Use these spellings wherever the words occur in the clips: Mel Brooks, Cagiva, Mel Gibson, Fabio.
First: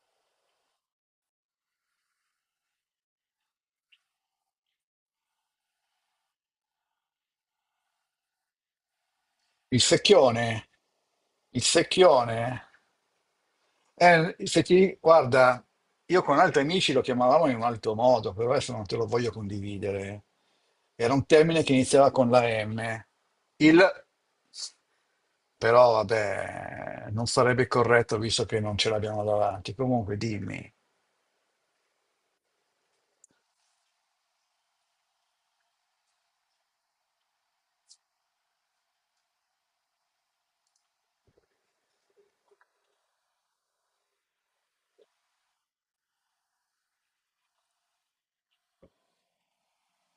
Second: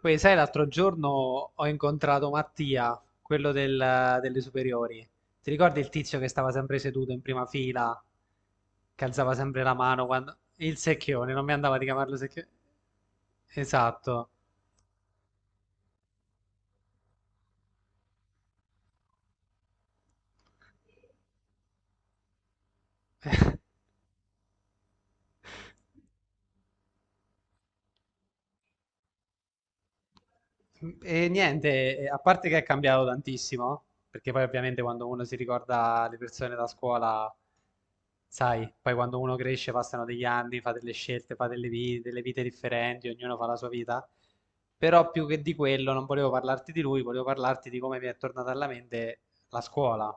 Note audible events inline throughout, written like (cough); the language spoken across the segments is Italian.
Poi sai, l'altro giorno ho incontrato Mattia, quello delle superiori. Ti ricordi il tizio che stava sempre seduto in prima fila, che alzava sempre la Il mano quando... secchione, Il secchione, non mi il andava di chiamarlo secchione. secchione, Esatto. Se ti, guarda, io con altri amici lo chiamavamo in un altro modo, però adesso non te lo voglio condividere. Era un termine che iniziava con la M. Il, Però vabbè, non sarebbe corretto visto che non ce l'abbiamo davanti. Comunque dimmi. E niente, a parte che è cambiato tantissimo, perché poi ovviamente quando uno si ricorda le persone da scuola. Sai, poi quando uno cresce passano degli anni, fa delle scelte, fa delle vite differenti, ognuno fa la sua vita. Però più che di quello non volevo parlarti di lui, volevo parlarti di come mi è tornata alla mente la scuola.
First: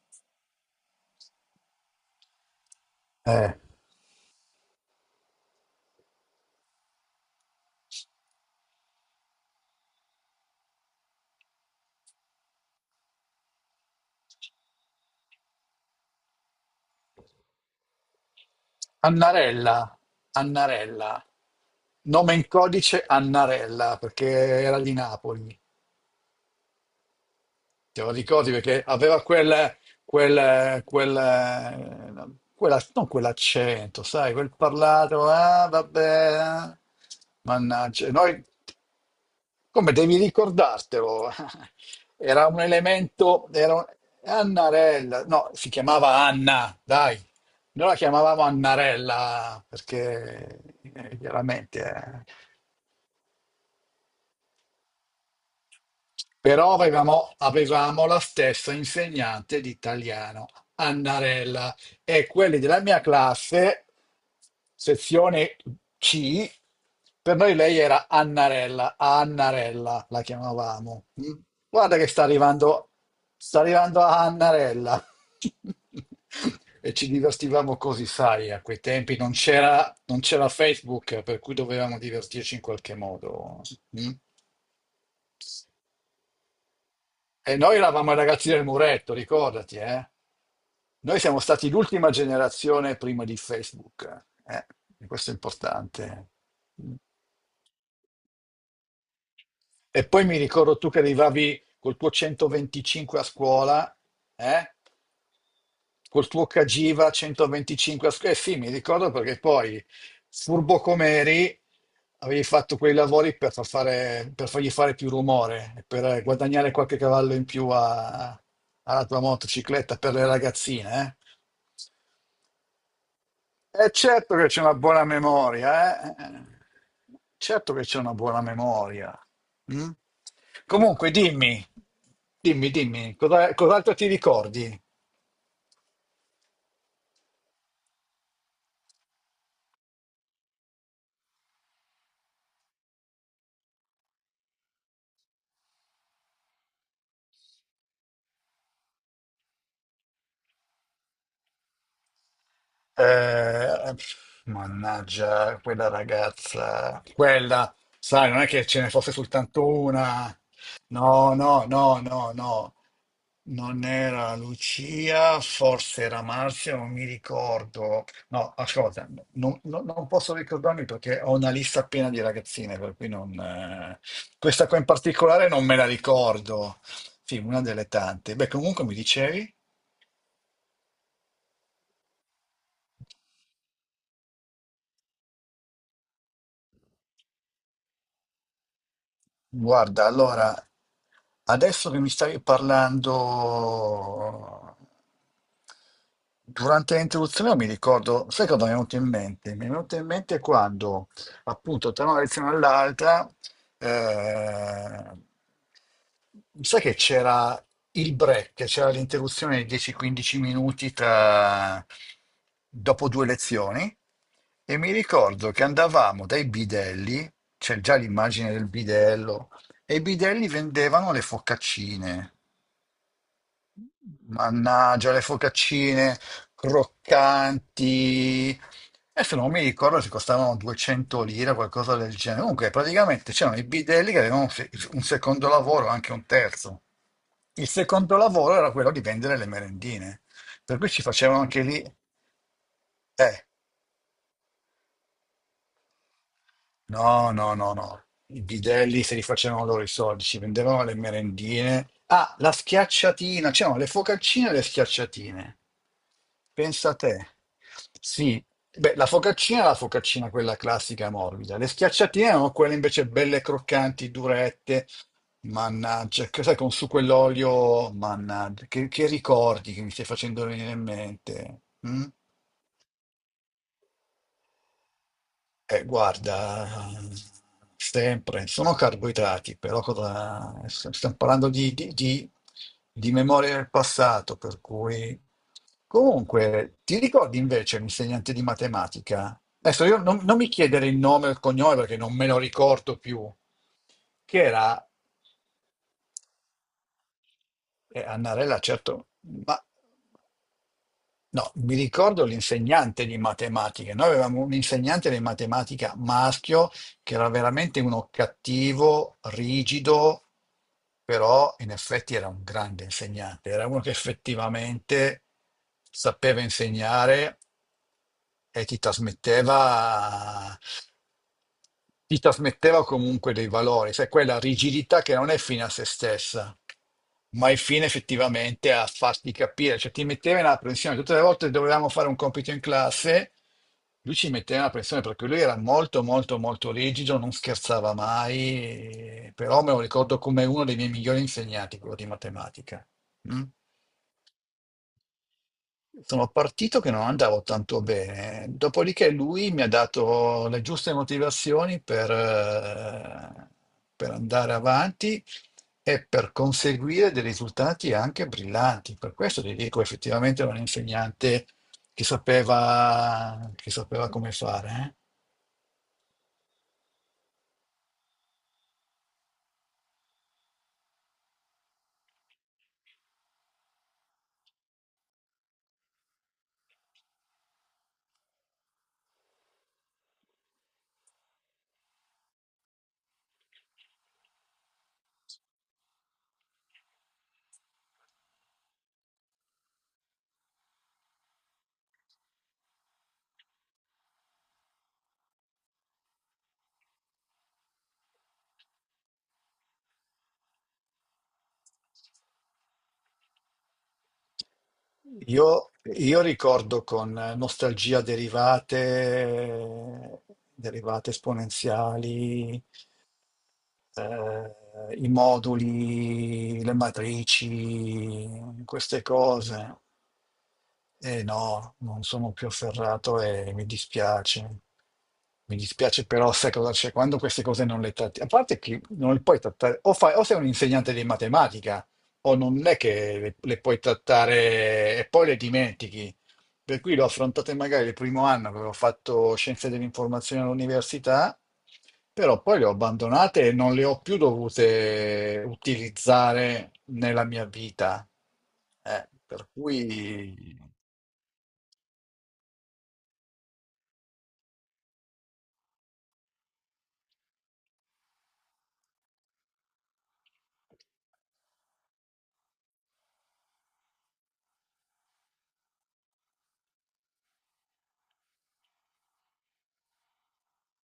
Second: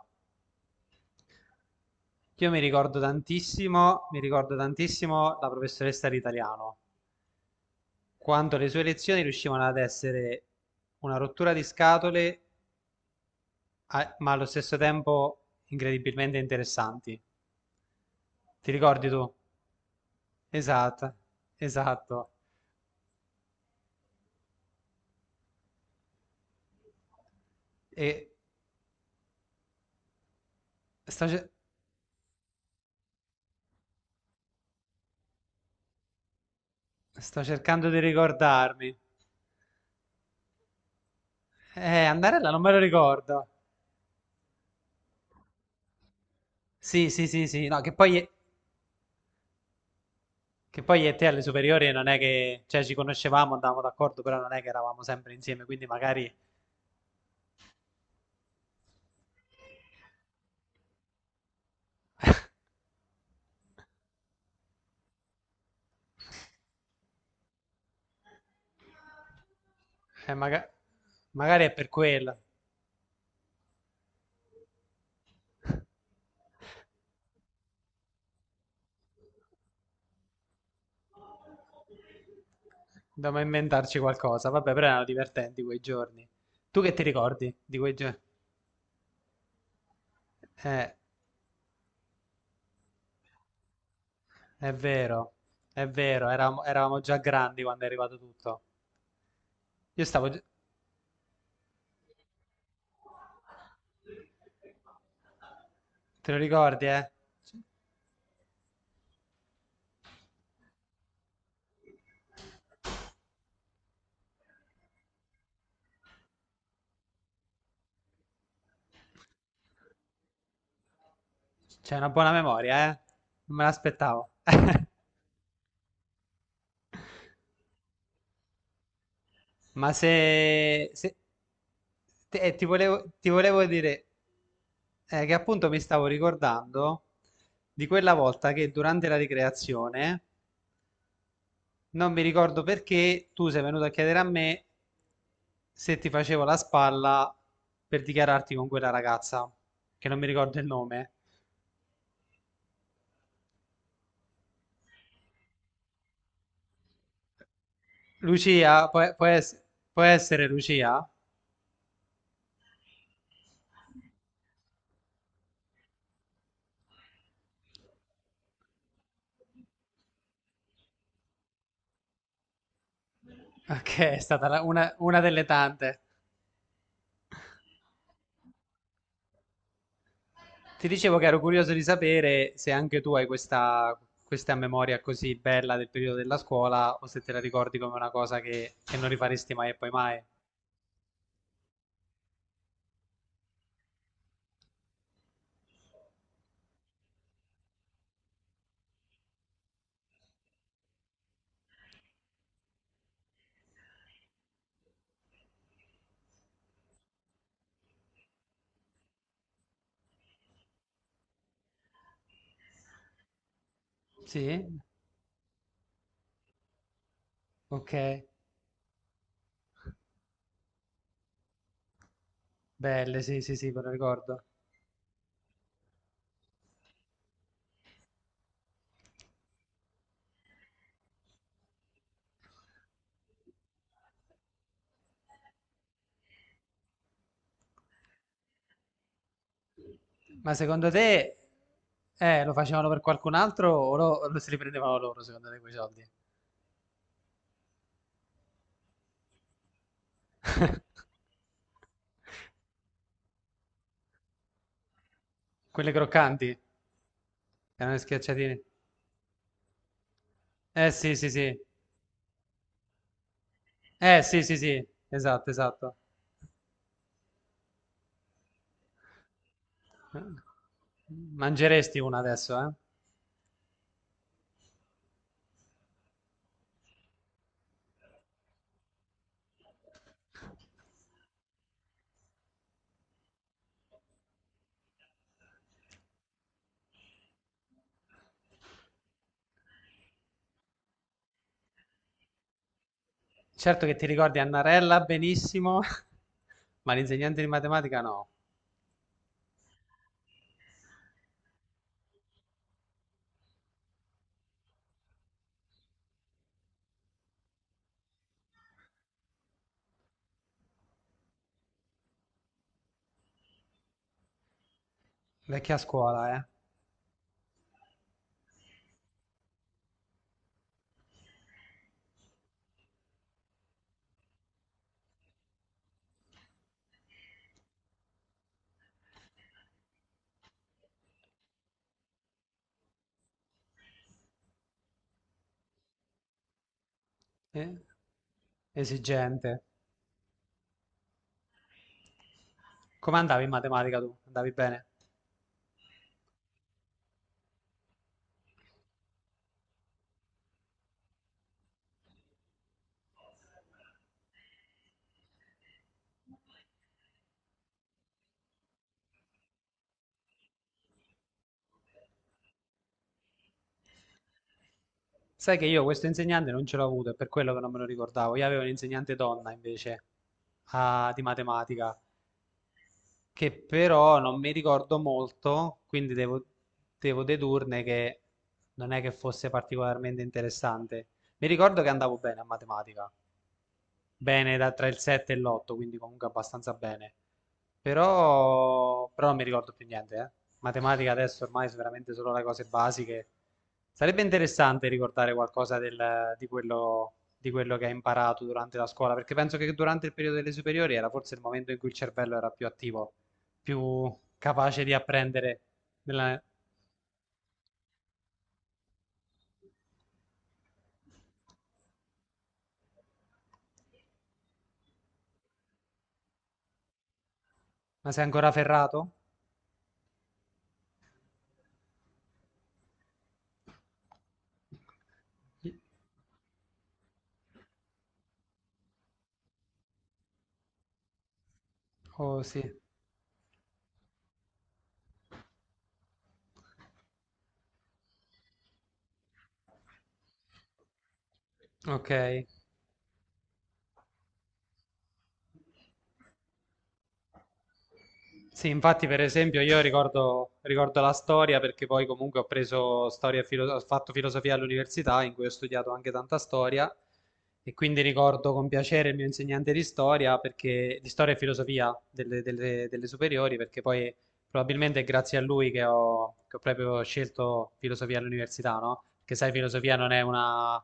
Io Eh, mi ricordo tantissimo la professoressa di italiano, quando le sue lezioni riuscivano ad essere una rottura di scatole, ma allo stesso tempo incredibilmente interessanti. Ti ricordi tu? Annarella, Esatto, Annarella, esatto. nome in codice Annarella, perché era di Napoli. Te lo E ricordi perché aveva Sto, ce- non quell'accento, sai, quel parlato, ah, vabbè, eh. sto cercando di Mannaggia, noi, ricordarmi. come devi ricordartelo. (laughs) Era Andarella un non me lo ricordo. elemento, Annarella, no, si chiamava Anna, Sì, dai. sì, sì, sì. No, Noi che la poi, chiamavamo Annarella perché Che poi io e te alle superiori non è chiaramente che... Cioè, ci conoscevamo, andavamo d'accordo, però non è che eravamo sempre insieme, quindi magari... però avevamo la stessa insegnante di italiano, Annarella, e quelli della mia classe, sezione C, per noi lei era Annarella, Annarella la eh, maga- chiamavamo. Mm. magari è per Guarda che quello. Sta arrivando Annarella. (laughs) E ci divertivamo così, sai, a quei tempi non c'era Facebook, per cui dovevamo divertirci in qualche Dobbiamo modo. inventarci Mm. qualcosa. Vabbè, però erano divertenti quei giorni. Tu che ti ricordi E noi di quei eravamo i giorni? ragazzi del muretto, ricordati, eh? Eh, Noi siamo stati l'ultima generazione prima di Facebook, eh? è E questo vero, è è importante. vero, eravamo, eravamo già grandi quando è arrivato tutto. Io E poi stavo... mi gi- ricordo tu che arrivavi col tuo 125 a scuola, eh? Col Te lo tuo ricordi, Cagiva eh? 125 a scuola. Eh sì, mi ricordo perché poi, furbo come eri, avevi fatto quei lavori per, per fargli fare più rumore, e per guadagnare qualche cavallo in più alla tua motocicletta per le ragazzine, eh? C'è una buona memoria, eh? Non me È l'aspettavo. certo (laughs) che c'è una buona memoria, eh? Certo che c'è una buona memoria. Mm? Ma se, Comunque, se- dimmi, dimmi, dimmi, ti volevo cos'altro dire ti ricordi? Che appunto mi stavo ricordando di quella volta che durante la ricreazione non mi ricordo perché tu sei venuto a chiedere a me se ti facevo la spalla per dichiararti con quella ragazza, che non mi ricordo il nome. Eh, mannaggia, quella ragazza, quella, sai, non è che ce Lucia, ne fosse può, può ess- soltanto può una. essere Lucia? No, no, no, no, no. Non era Lucia, forse era Marzia, non mi ricordo. No, ascolta, non posso ricordarmi perché ho una lista piena di ragazzine, per cui non... Ok, è stata Questa qua in una delle particolare non me la tante. ricordo. Sì, una delle tante. Beh, comunque mi dicevi? Ti dicevo che ero curioso di sapere se anche tu hai questa, questa memoria così bella del periodo della scuola o se te la ricordi come una cosa che non rifaresti mai e poi Guarda, mai. allora, adesso che mi stavi parlando, durante l'introduzione mi ricordo, sai cosa mi è venuto in mente? Mi è venuto in mente quando, appunto, tra una lezione all'altra, eh, Sai che c'era il break, c'era l'interruzione di 10-15 minuti tra... dopo due lezioni, e Sì? mi ricordo che andavamo dai bidelli, c'è Ok. già l'immagine del bidello, e i bidelli vendevano le focaccine. Belle, sì, sì, sì, me lo ricordo. Mannaggia, le focaccine croccanti. Adesso non mi ricordo se costavano 200 lire o qualcosa del genere. Comunque, praticamente c'erano i bidelli che avevano un se- un secondo lavoro, anche un terzo. Il secondo lavoro era quello di vendere le merendine. Ma Per secondo cui ci te facevano anche lì. Lo facevano per qualcun Eh, altro o lo se li prendevano loro, secondo te, quei soldi? No, no, no, no. I bidelli se li facevano loro i soldi, ci vendevano (laughs) le merendine. Ah, la schiacciatina, c'erano le focaccine e le schiacciatine. Quelle croccanti, Pensa a te. erano le Sì, schiacciatine. beh, la focaccina è la focaccina quella Eh classica sì, sì, morbida. sì. Le schiacciatine erano quelle invece belle croccanti, Eh sì, sì, sì. durette. Esatto, esatto. Mannaggia, che sai, con su quell'olio, mannaggia, che ricordi che mi stai facendo venire in mente? Mangeresti Mm? una adesso, eh? Guarda, sempre, sono carboidrati, però cosa, stiamo parlando di memoria del passato, per cui... Comunque, ti ricordi invece l'insegnante di matematica? Adesso io non mi chiedere il nome o il cognome perché non me lo ricordo più, Certo che ti ricordi che era Annarella benissimo, (laughs) ma l'insegnante di matematica no. Annarella, certo. No, mi ricordo l'insegnante di matematica. Noi avevamo un insegnante di matematica maschio che era veramente uno cattivo, rigido, però in effetti era un grande insegnante. Era uno che effettivamente Vecchia sapeva scuola, insegnare e ti trasmetteva comunque dei valori, sai, quella rigidità che non è fine a se stessa ma il fine effettivamente è a farti capire, cioè ti metteva in apprensione. Tutte le volte che dovevamo fare un compito in classe, lui ci metteva in apprensione perché lui era molto, molto, molto rigido, non eh? Scherzava mai, Esigente. però me lo ricordo come uno dei miei migliori insegnanti, quello di matematica. Come andavi Mm? in matematica tu? Andavi bene? Sono partito che non andavo tanto bene, dopodiché lui mi ha dato le giuste motivazioni per andare avanti e per conseguire dei risultati anche brillanti. Per questo ti dico, effettivamente era un insegnante che sapeva come fare. Sai che io questo insegnante non ce l'ho avuto, è per quello che non me lo ricordavo. Io avevo un'insegnante donna invece di matematica, che però non mi ricordo molto, quindi devo, devo dedurne che non è che fosse particolarmente interessante. Mi ricordo che andavo bene a matematica, bene da, tra il 7 e l'8, quindi comunque abbastanza bene. Però, però non mi ricordo più niente, eh. Matematica adesso ormai sono veramente solo le cose basiche. Sarebbe interessante ricordare qualcosa di quello che hai imparato durante la scuola, perché penso che durante il periodo delle superiori era forse il momento in cui il cervello era più attivo, più capace di eh. apprendere. Io, io della- ricordo con nostalgia derivate, derivate esponenziali, i moduli, le Ma sei matrici, ancora queste ferrato? cose. Eh no, non sono più afferrato e mi dispiace. Mi dispiace però, sai cosa c'è? Quando queste cose non le tratti, a parte che non le puoi trattare, o, o sei un insegnante di matematica, o Oh sì, non è che le puoi trattare e poi le dimentichi. Per cui l'ho affrontate magari il primo anno, avevo fatto scienze dell'informazione all'università, ok. però poi le ho abbandonate e non le ho più dovute utilizzare nella mia vita. Sì, infatti, per Per esempio, io ricordo, cui... ricordo la storia perché poi comunque ho preso storia e ho fatto filosofia all'università in cui ho studiato anche tanta storia e quindi ricordo con piacere il mio insegnante di storia perché, di storia e filosofia delle superiori perché poi probabilmente è grazie a lui che ho proprio scelto filosofia all'università, no? Perché sai, filosofia non è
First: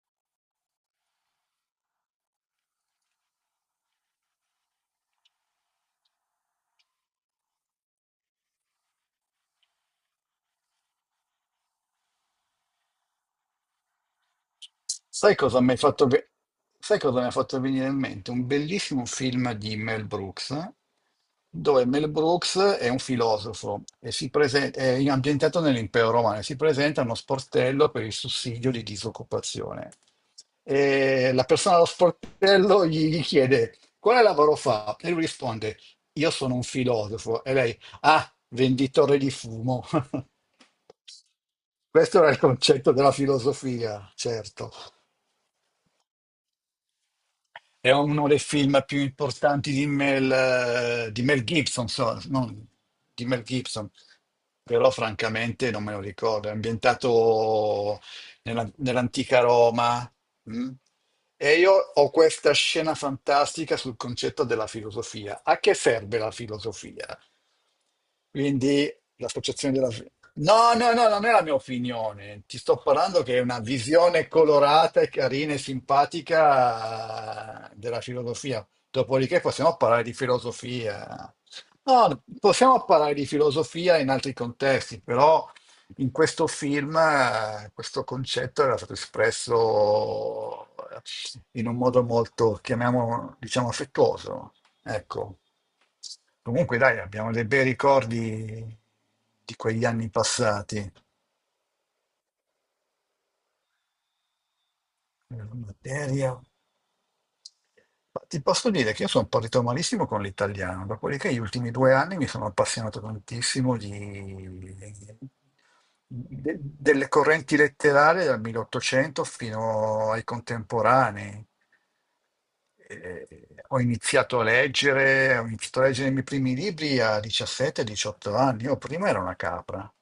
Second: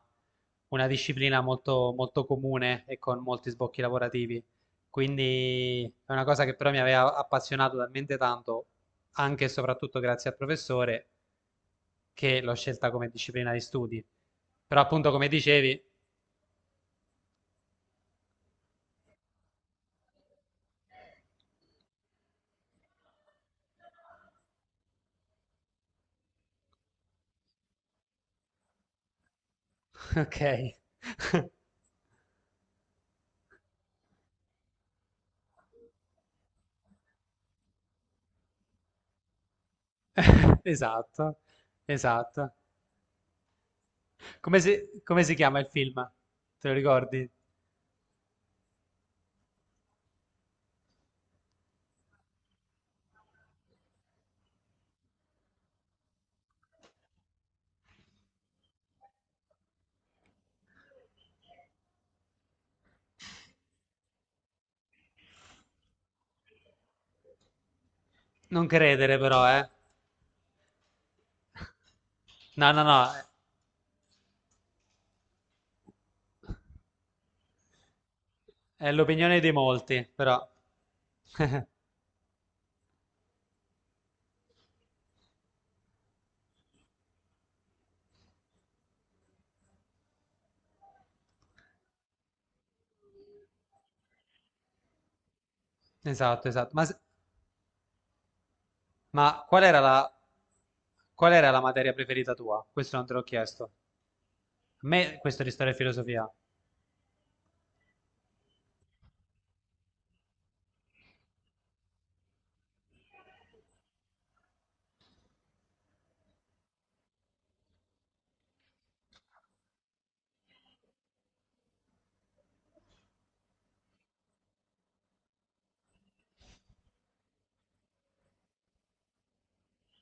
una disciplina molto, molto comune e con molti sbocchi lavorativi. Quindi è una cosa che però mi aveva appassionato talmente tanto, anche e soprattutto grazie al professore, che l'ho scelta come disciplina di studi. Però appunto come Sai cosa mi hai dicevi, fatto ve- sai cosa mi ha fatto venire in mente? Un bellissimo film di Mel Brooks, dove Mel Brooks è un filosofo e è ambientato nell'impero romano e si presenta a uno sportello per il sussidio di disoccupazione. (laughs) ok, E la persona allo sportello gli chiede quale lavoro fa. E lui risponde, io sono un filosofo. E lei, ah, venditore di fumo. (laughs) (laughs) esatto, Questo era il esatto. concetto della filosofia, Come certo. si, come si chiama il film? Te lo ricordi? È uno dei film più importanti di Mel Gibson, però francamente non me lo ricordo. È ambientato nell'antica Roma. Mm? E io ho questa scena fantastica sul concetto della filosofia. A che serve la filosofia? Non Quindi credere però, eh. l'associazione della, No, no, no, non è la mia opinione. Ti No, sto no, no, parlando che è una visione colorata e carina e simpatica della filosofia. è l'opinione Dopodiché di possiamo parlare molti, di però. filosofia. No, possiamo parlare di filosofia in altri contesti, però in questo film questo concetto era stato espresso eh, in un modo molto, chiamiamolo, diciamo, affettuoso. Ecco. Esatto, esatto. Comunque, dai, abbiamo dei bei ricordi Ma di quegli anni passati. qual era la materia preferita tua? Questo non te l'ho chiesto. A me questo di Nella storia e filosofia. materia. Ma ti posso dire che io sono partito malissimo con l'italiano, dopodiché gli ultimi 2 anni mi sono appassionato tantissimo di, delle correnti letterarie dal 1800 fino ai contemporanei. Eh, ho iniziato a leggere i miei primi libri a 17-18 anni. Io prima ero una capra.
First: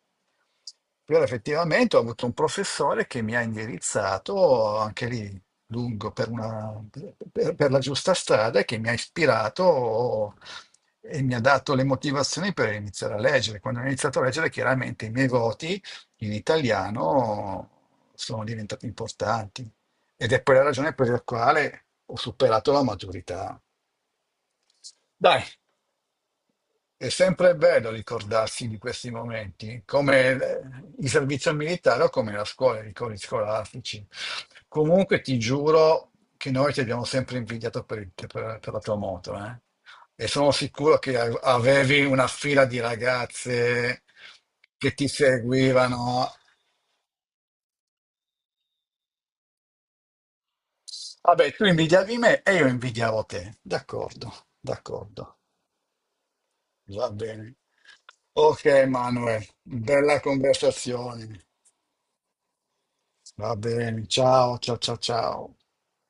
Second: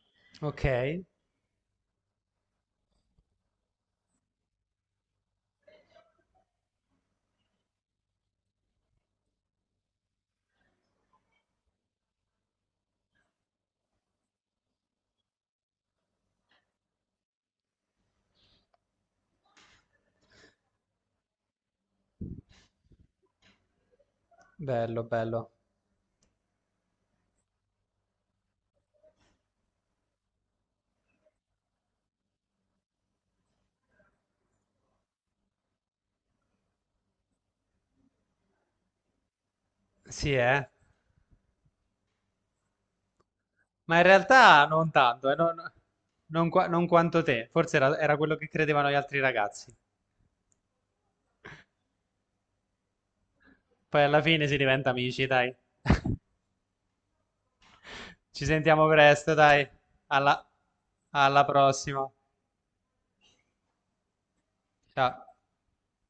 Ok, Però effettivamente ho avuto un professore che mi ha indirizzato anche lì lungo per, per la giusta strada e che mi ha ispirato e mi ha dato le motivazioni per iniziare a leggere. Quando ho iniziato a leggere, chiaramente i miei voti in italiano sono diventati importanti. Ed è poi la ragione per la quale ho superato la maturità. bello, bello. Dai, è sempre bello ricordarsi di questi momenti, come il servizio militare o come la scuola, i ricordi scolastici. Comunque ti giuro che noi ti abbiamo sempre invidiato per, per la tua moto, eh? E Sì, sono eh. sicuro che avevi una fila di Ma ragazze in realtà non che ti tanto, non, seguivano. Non quanto te. Forse era, era quello che credevano gli altri ragazzi. Vabbè, tu invidiavi me e io invidiavo te. Poi alla D'accordo, fine si diventa amici, d'accordo. dai. Va bene. Ci Ok, sentiamo presto, Manuel, dai. bella Alla alla conversazione. prossima. Va bene, ciao, ciao, ciao, Ciao. ciao.